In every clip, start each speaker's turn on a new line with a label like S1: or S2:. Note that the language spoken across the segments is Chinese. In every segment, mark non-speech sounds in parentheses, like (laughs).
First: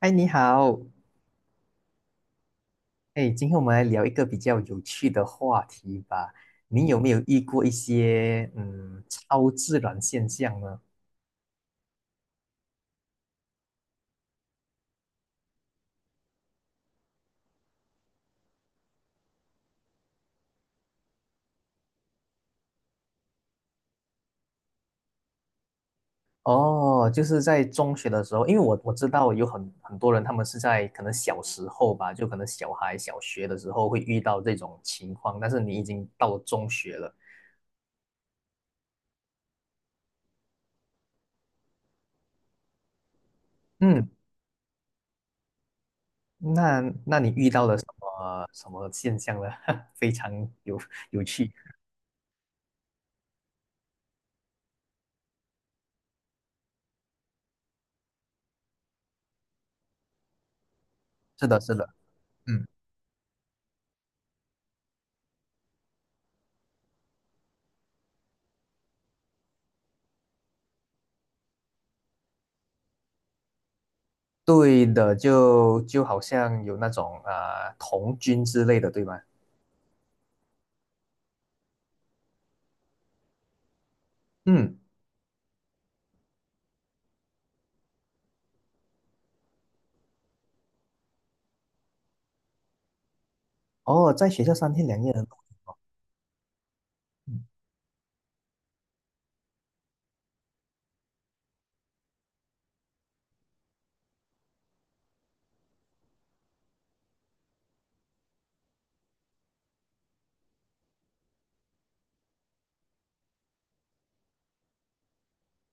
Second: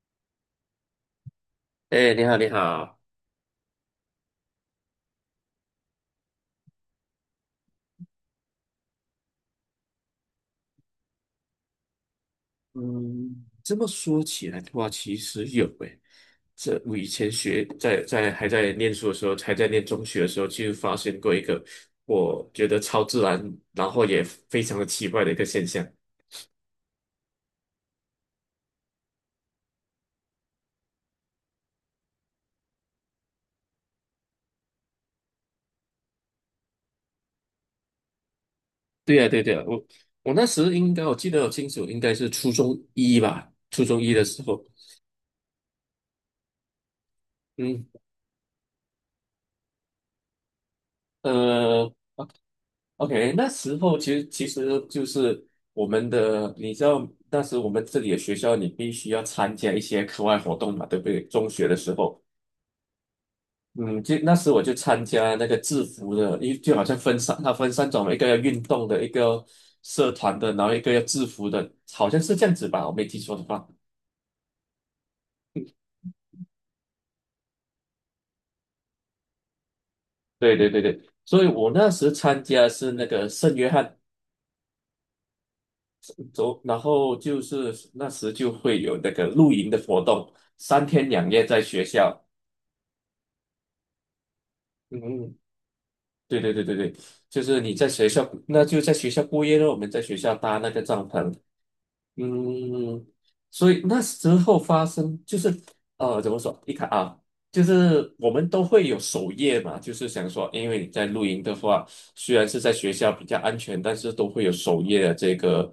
S1: 嗨，你好。
S2: 哎，你好，你好。
S1: 哎，今天我们来聊一个比较有趣的话题吧。你有没有遇过一些超自然现象呢？
S2: 嗯，这么说起来的话，其实有诶。这我以前学在还在念书的时候，还在念中学的时候，就发现过一个我觉得超自然，然后也非常的奇怪的一个现象。
S1: 哦，就是在中学的时候，因为我知道有很多人，他们是在可能小时候吧，就可能小孩小学的时候会遇到这种情况，但是你已经到了中学了。
S2: 对呀，对对呀，我那时应该我记得很清楚，应该是初中一吧，初中
S1: 嗯，
S2: 一的时候，
S1: 那那你遇到了什
S2: 嗯
S1: 么什么现象呢？(laughs) 非常有有趣。
S2: 呃，OK，那时候其实就是我们的，你知道，当时我们这里的学校，你必须要参加一些课外活动嘛，对不对？
S1: 是
S2: 中
S1: 的，
S2: 学
S1: 是
S2: 的
S1: 的，
S2: 时候，
S1: 嗯。
S2: 嗯，就那时我就参加那个制服的，因为就好像分三，它分三种，一个要运动的，一个社团的，然后一个要制服的，好像是这样子吧，我没记错的话。
S1: 对的，就好像有那种童军之类的，对吗？
S2: 对对对对，所以我那时参加是那个圣约翰
S1: 嗯。
S2: 走，然后就是那时就会有那个露营的活动，三天两夜在学校。
S1: 哦，在学校三天两夜的，
S2: 嗯，对对对对对，就
S1: 嗯
S2: 是你在学校，那就在学校过夜了。我们在学校搭那个帐篷，嗯，所以那时候发生就是怎么说？你看啊，就是我们都会有守夜嘛，就是想说，因为你在露营的话，虽然是在学校比较安全，但是都会有守夜的这个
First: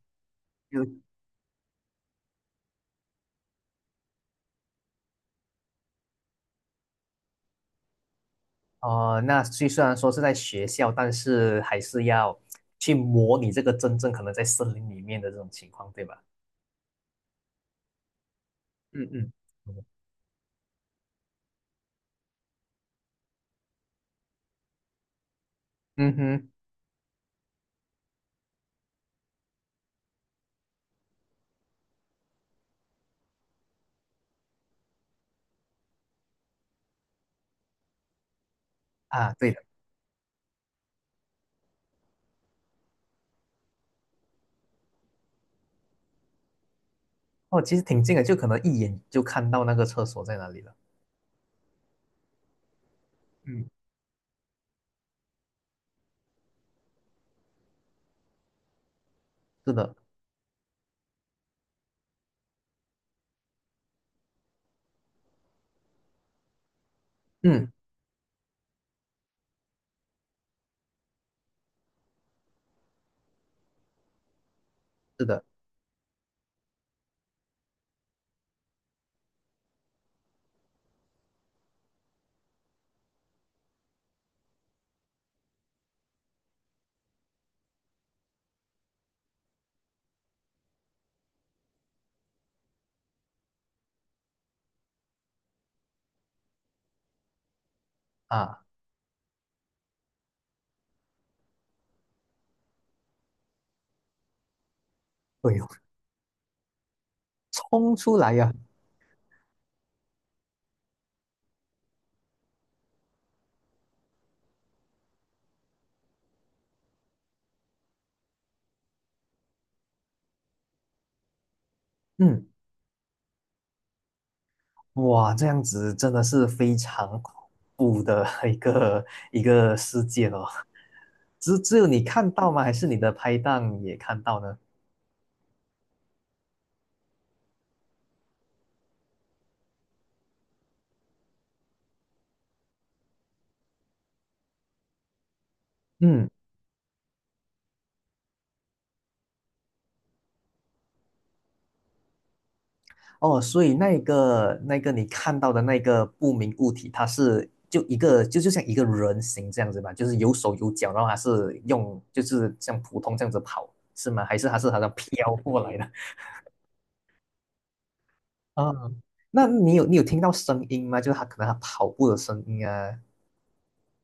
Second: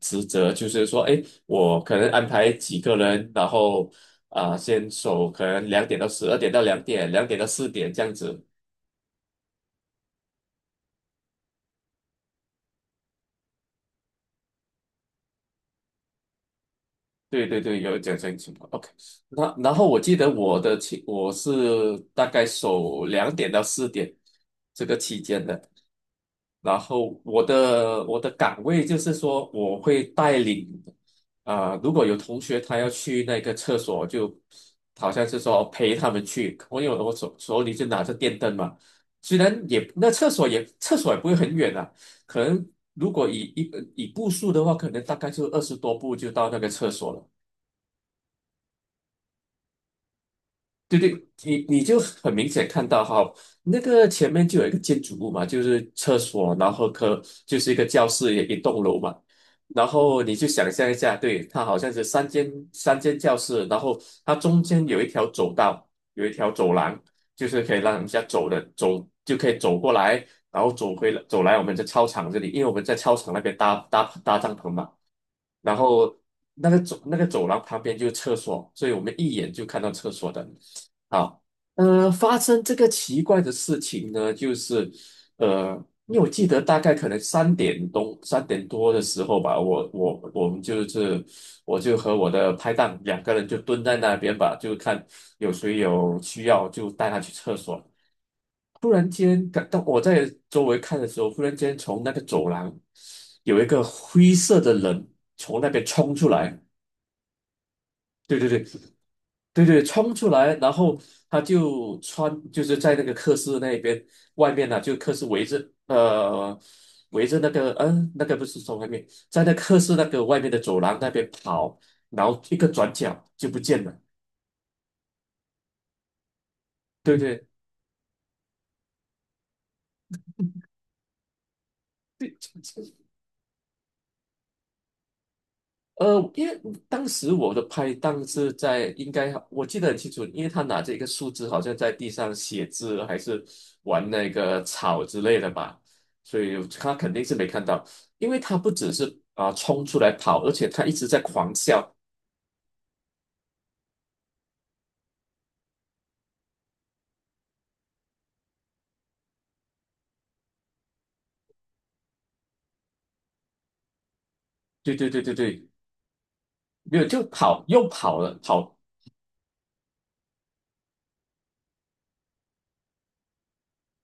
S2: 职责，就
S1: 就
S2: 是说，哎，我可能安排几个人，然后先守，可能两点到十二点到两点，两点到四点这样子。
S1: 呃，那虽然说是在学校，但是还是要去模拟这个真正可能在森林里面的这种情况，对吧？
S2: 对对对，有这种情况。OK,
S1: 嗯嗯。
S2: 那然后我记得我的期我是大概守两点到四点这个期间的，
S1: 嗯哼。
S2: 然后我的岗位就是说我会带领如果有同学他要去那个厕所，就好像是说陪他们去，我有我手里就拿着电灯嘛，
S1: 啊，
S2: 虽
S1: 对的。
S2: 然也那厕所也不会很远啊，可能如果以一以步数的话，可能大概就二十多步就到那个厕所了。
S1: 哦，其实挺近的，就可能一眼就看到那个厕所在哪里了。
S2: 对对，你你就很明显看到哈，
S1: 嗯。
S2: 那个前面就有一个建筑物嘛，就是厕所，然后科就是一个教室，也一栋楼嘛。
S1: 是
S2: 然
S1: 的。
S2: 后你就想象一下，对，它好像是三间教室，然后它中间有一条走道，有一条走廊，就是
S1: 嗯。
S2: 可以让人家走的，走就可以走过来，然后走回走来我们在操场这里，因为我们在操场那边搭帐篷嘛。
S1: 是的。
S2: 然后那个走廊旁边就是厕所，所以我们一眼就看到厕所的。好，发生这个奇怪的事情呢，就是呃，因为我记得大概可能三点多的时候吧，我们就是我就和我的拍档两个人就蹲在那边吧，就看有谁有需要就带他去厕所。
S1: 啊，
S2: 忽然间感到我在周围看的时候，忽然间从那个走廊有一个灰色的人
S1: 对
S2: 从
S1: 哦，
S2: 那边冲出来，
S1: 冲出来
S2: 对对
S1: 呀。
S2: 对，对,冲出来，然后他就穿就是在那个课室那边外面呢、就课室围着围着那个那个不是从外面，在那课室那个外面的走廊那边跑，然后
S1: 嗯，
S2: 一个转角就不见了，
S1: 哇，这样子真的是非
S2: 对
S1: 常恐
S2: 对
S1: 怖的 (laughs) 一个事件哦。只有你看
S2: 对，
S1: 到吗？还是你的拍档也看到呢？
S2: 因为当时我的拍档是在，应该我记得很清楚，因为他拿着一个树枝，好像在地上写字，还是玩那个草之类的吧，
S1: 嗯。
S2: 所以他肯定是没看到，因为他不只是冲出来跑，而且他一直在狂笑，
S1: 哦，所以那个你看到的那个不明物体，它是就像一个人形这样子吧，就是有手有脚，然后它是用就是像普通这样子跑，是吗？还是它是好像
S2: 对对对对
S1: 飘过
S2: 对，
S1: 来的？
S2: 没有就跑又跑了，
S1: (laughs) 啊，
S2: 跑
S1: 那你有听到声音吗？就是它可能它跑步的声音啊。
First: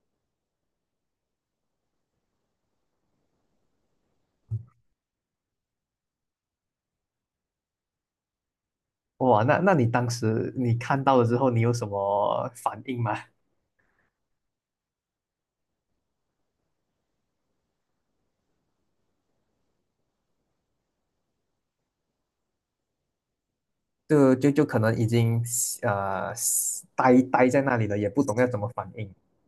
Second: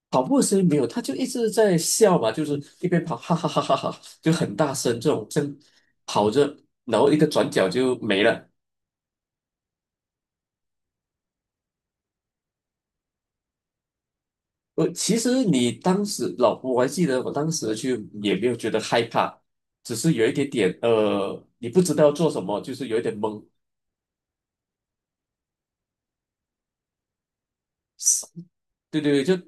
S2: 跑步的声音没有，他就一直在笑嘛，就是一边跑哈哈哈哈哈，就很大声这种正跑着，然后一个转角就没了。
S1: 哇，那那你当时你看到了之后，你有什么反应吗？(laughs)
S2: 我其实你当时老婆，我还记得我当时就也没有觉得害怕，只是有一点点你不知道做什么，就是有一点懵。
S1: 就可能已经呃呆呆在那里了，也不懂要怎么反
S2: 对对
S1: 应。
S2: 对，就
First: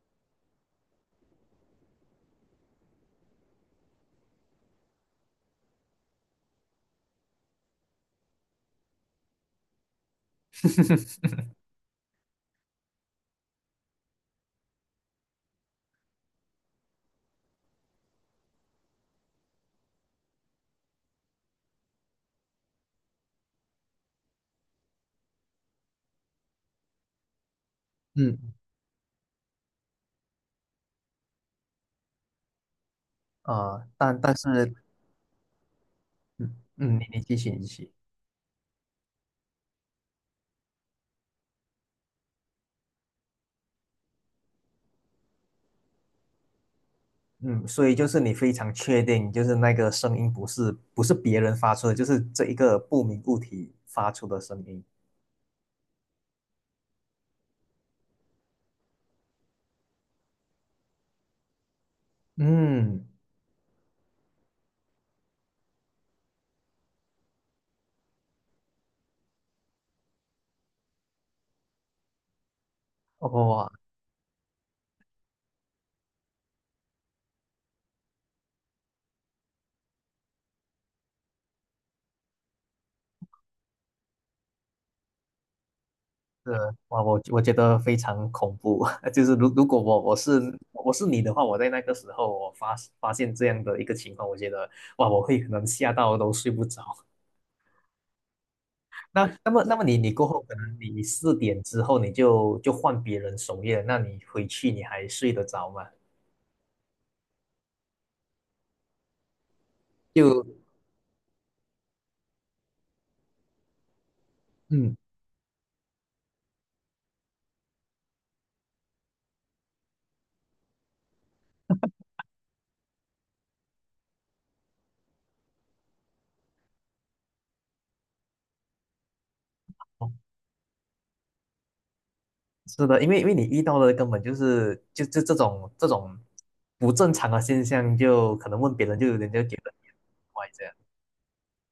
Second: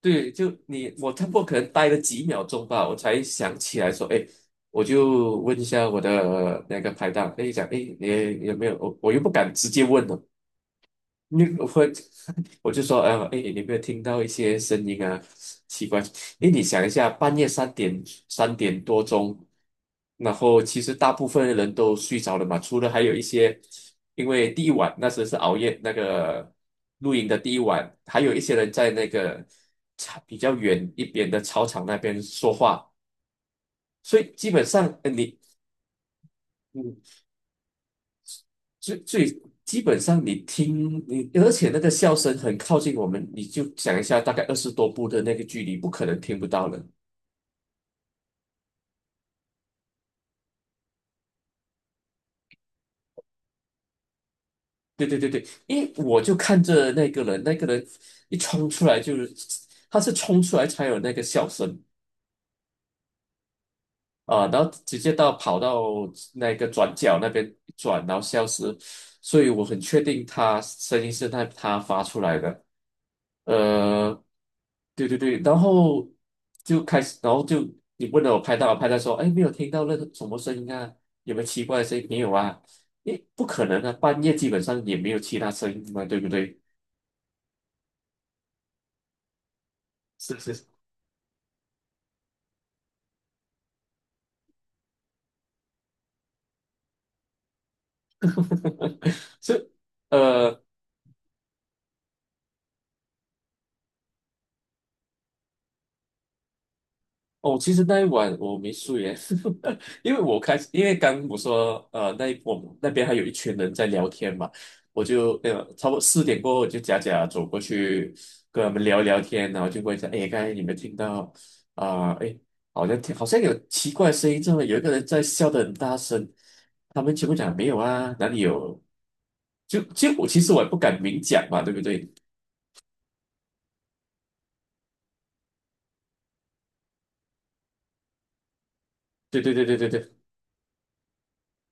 S2: 对，就你我差不多可能待了几秒钟吧，我才想起来说，哎，我就问一下我的那个拍档，哎，讲，哎，你有没有？我又不敢直接问了。
S1: (laughs)
S2: 你会，(laughs) 我就说，哎，你有没有听到一些声音啊？奇怪，哎，你想一下，半夜三点三点多钟，然后其实大部分人都睡着了嘛，除了还有一些，因为第一晚那时候是熬夜那个露营的第一晚，还有一
S1: 嗯。
S2: 些人在那个草比较远一边的操场那边说话，
S1: 啊，
S2: 所
S1: 但
S2: 以
S1: 但
S2: 基本
S1: 是。
S2: 上，你。
S1: 嗯嗯，你
S2: 嗯
S1: 你继续你继续。
S2: 最最基本上你听你，而且那个笑声很靠近我们，你就想一下，大概二十多步的那个距离，不可能听不到了。
S1: 嗯，所以就是你非常确定，就是那个声音不是别人发出的，就是这一个不明物体发出的声音。
S2: 对对对对，因为我就看着那个人，那个人一冲出来就是，他是冲出来才有那个笑声
S1: 嗯。
S2: 啊，然后直接到跑到那个转角那边一转，然后消失，所以我很确定他声音是他发出来的。
S1: 哇。
S2: 呃，对对对，然后就开始，然后就你问了我拍到，我拍到说，哎，没有听到那个什么声音啊，有没有奇怪的声音？没有啊，诶，不可能啊，半夜基本上也没有其他声音嘛，对不
S1: 是。
S2: 对？
S1: 哇，我我觉得非常恐怖。(laughs) 就是如果我
S2: 是
S1: 是
S2: 是是，
S1: 我是你的话，我在那个时候我发现这样的一个情况，我觉得哇，我会可能吓到都睡不着。(laughs) 那
S2: (laughs)
S1: 那么
S2: 是，
S1: 那么你你过后可
S2: 呃。
S1: 能你4点之后你就换别人守夜了，那你回去你还睡得着吗？
S2: 哦，其实那一晚我没睡耶，(laughs) 因为我
S1: 就
S2: 开始，因为刚我说，那一我们那边还有一群人在聊天嘛，
S1: 嗯，
S2: 我就差不多四点过后，我就假假走过去跟他们聊聊天，然后就问一下，哎，刚才你们听到啊，好像听好像有奇怪的声音，这么有一个人在笑的很大声，他们全部讲没有啊，哪里有？就就我
S1: 哦。
S2: 其实我也不敢明讲嘛，对不对？
S1: 是的，因为因为你遇到的根本就是就这种这种不正常的现象，就可能问别人就人
S2: 对
S1: 家
S2: 对
S1: 觉
S2: 对
S1: 得
S2: 对
S1: 你
S2: 对
S1: 很
S2: 对，
S1: 怪这样。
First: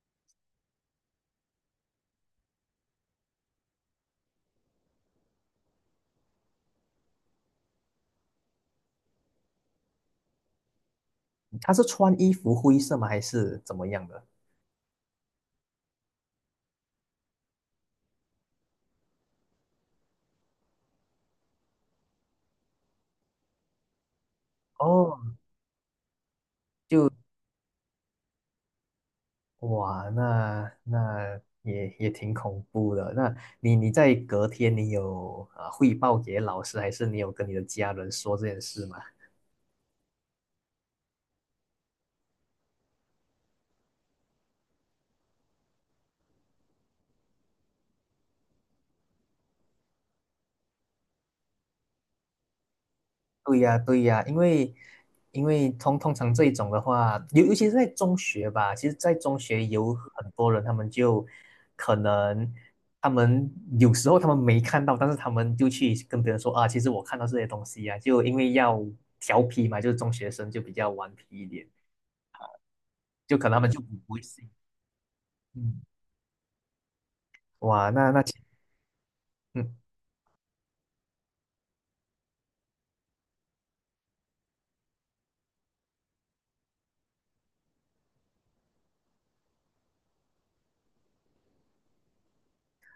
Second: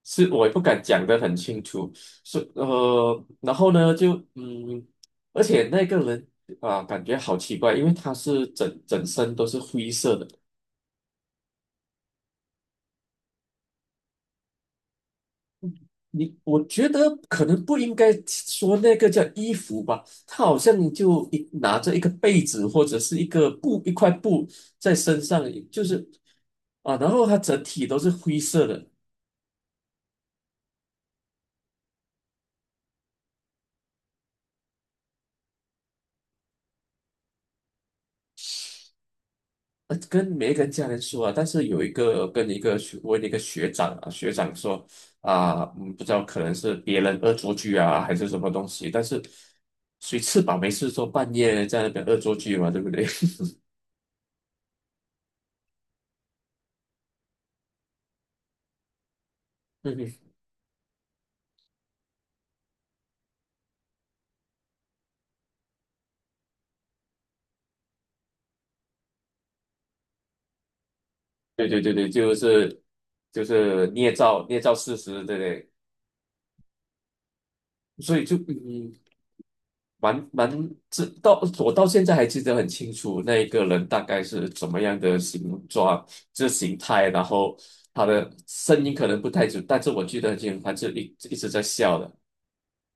S2: 是我也不敢讲得很清楚，是然后呢，就而且那个人啊，感觉好奇怪，因为他是整整身都是灰色的。
S1: 他是穿衣服灰色吗？还是怎么样的？
S2: 你我觉得可能不应该说那个叫衣服吧，他好像就一拿着一个被子或者是一个布一块布在身
S1: 哦。
S2: 上，就是啊，然后他整体都是灰色的，
S1: 哇，那那也也挺恐怖的。那你你在隔天你有啊汇报给老师，还是你有跟你的家人说这件事吗？
S2: 跟没跟家人说啊，但是有一个跟一个学问一个学长啊，学长说啊，嗯，不知道可能是别人恶作剧啊，还是什么东西，但是谁吃饱没事做，半夜在那边恶作剧嘛，对不对？
S1: 对呀，对呀。因为因为通常这一种的话，尤其是在中学吧，其实在中学
S2: (laughs)
S1: 有
S2: 嗯
S1: 很
S2: 哼
S1: 多人，他们就可能他们有时候他们没看到，但是他们就去跟别人说啊，其实我看到这些东西啊，就因为要调皮嘛，就是中学生就比较顽皮一点，
S2: 对对对对，就是
S1: 就
S2: 就
S1: 可能他们就
S2: 是
S1: 不
S2: 捏
S1: 不会
S2: 造
S1: 信。
S2: 捏造事实，对不对？
S1: 嗯，哇，那
S2: 所
S1: 那
S2: 以
S1: 其
S2: 就嗯，
S1: 嗯。
S2: 蛮蛮知到我到现在还记得很清楚，那一个人大概是怎么样的形状，这形态，然后他的声音可能不太准，但是我记得很清楚，他是一直在笑的。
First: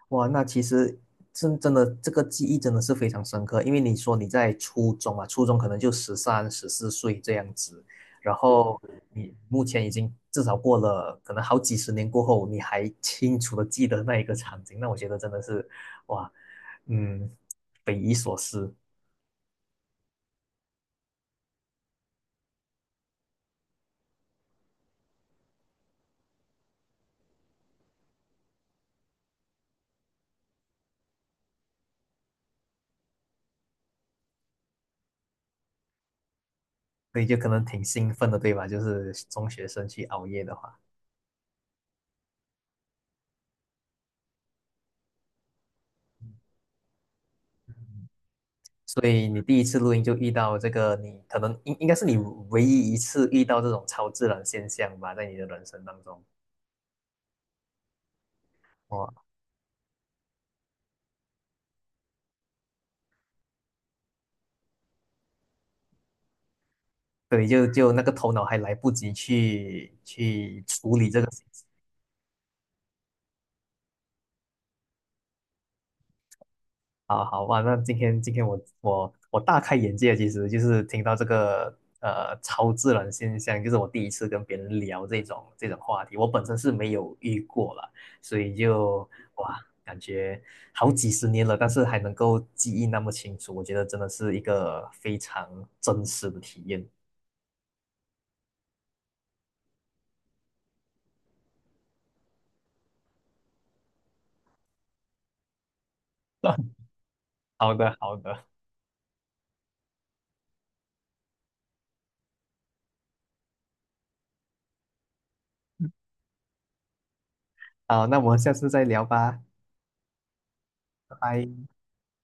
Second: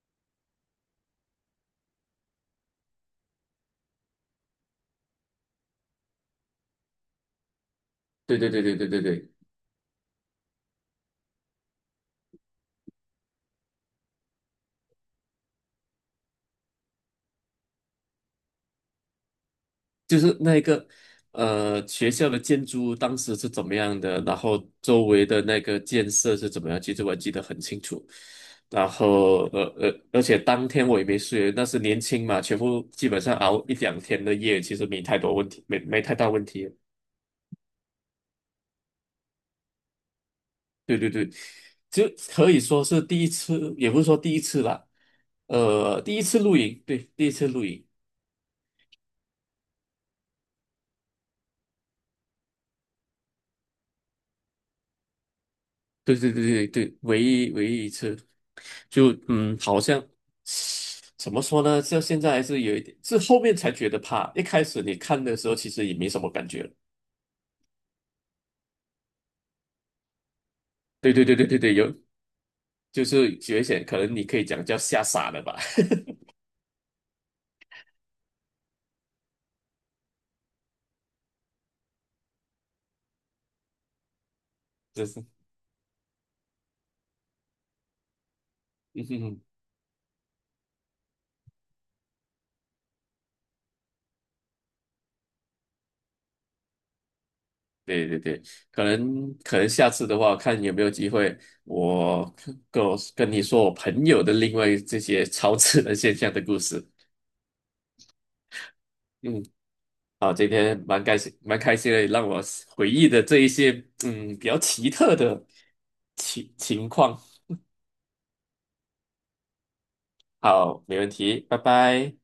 S1: 哇，那其实真的这个记忆真的是非常深刻，因为你说你在初中啊，初中可能就13、14岁这样子，然
S2: 对对对对
S1: 后
S2: 对对对。
S1: 你目前已经至少过了可能好几十年过后，你还清楚的记得那一个场景，那我觉得真的是哇，嗯，匪夷所思。
S2: 就是那个学校的建筑物当时是怎么样的，然后周围的那个建设是怎么样，其实我记得很清楚。然后而且当天我也没睡，那是年轻嘛，全部基本上熬一两天的夜，其实没太多问题，没没太大问题。
S1: 所以就可能挺兴奋的，对吧？就是中学生去熬夜的话。
S2: 对对对，就可以说是第一次，也不是说第一次啦，第一次露营，对，第一次露营。
S1: 所以你第一次录音就遇到这个你，可能应该是你唯一一次遇到这种超自然现象吧，在你的人生当
S2: 对
S1: 中。
S2: 对对对对，唯一一次，就
S1: 哇。
S2: 嗯，好像怎么说呢？这现在还是有一点，是后面才觉得怕。一开始你看的时候，其实也没什么感觉。
S1: 对，就就那个头脑还来不及去处理
S2: 对
S1: 这
S2: 对
S1: 个。
S2: 对对对对，有就是觉醒，可能你可以讲叫吓傻了吧，(laughs)
S1: 好好哇，那今天今天我大开眼界，其实就是听到这个超自然现象，就是我第一次跟别人聊
S2: 就
S1: 这
S2: 是。
S1: 种这种话题，我本身是没有遇过了，所以
S2: 嗯
S1: 就
S2: 哼哼，
S1: 哇，感觉好几十年了，但是还能够记忆那么清楚，我觉得真的是一个非常真实的体验。
S2: 对对对，可能可能下次的话，看有没有机会，我我跟你说我朋友的另外这些 (laughs) 超自然现象的故
S1: (laughs)
S2: 事。
S1: 好的，好的。
S2: 嗯。啊，今天蛮开心，蛮开心的，让我回忆的这一些嗯比较奇特的情况。
S1: 好，那我们下次再聊吧。
S2: 好，没问
S1: 拜
S2: 题，拜
S1: 拜。
S2: 拜。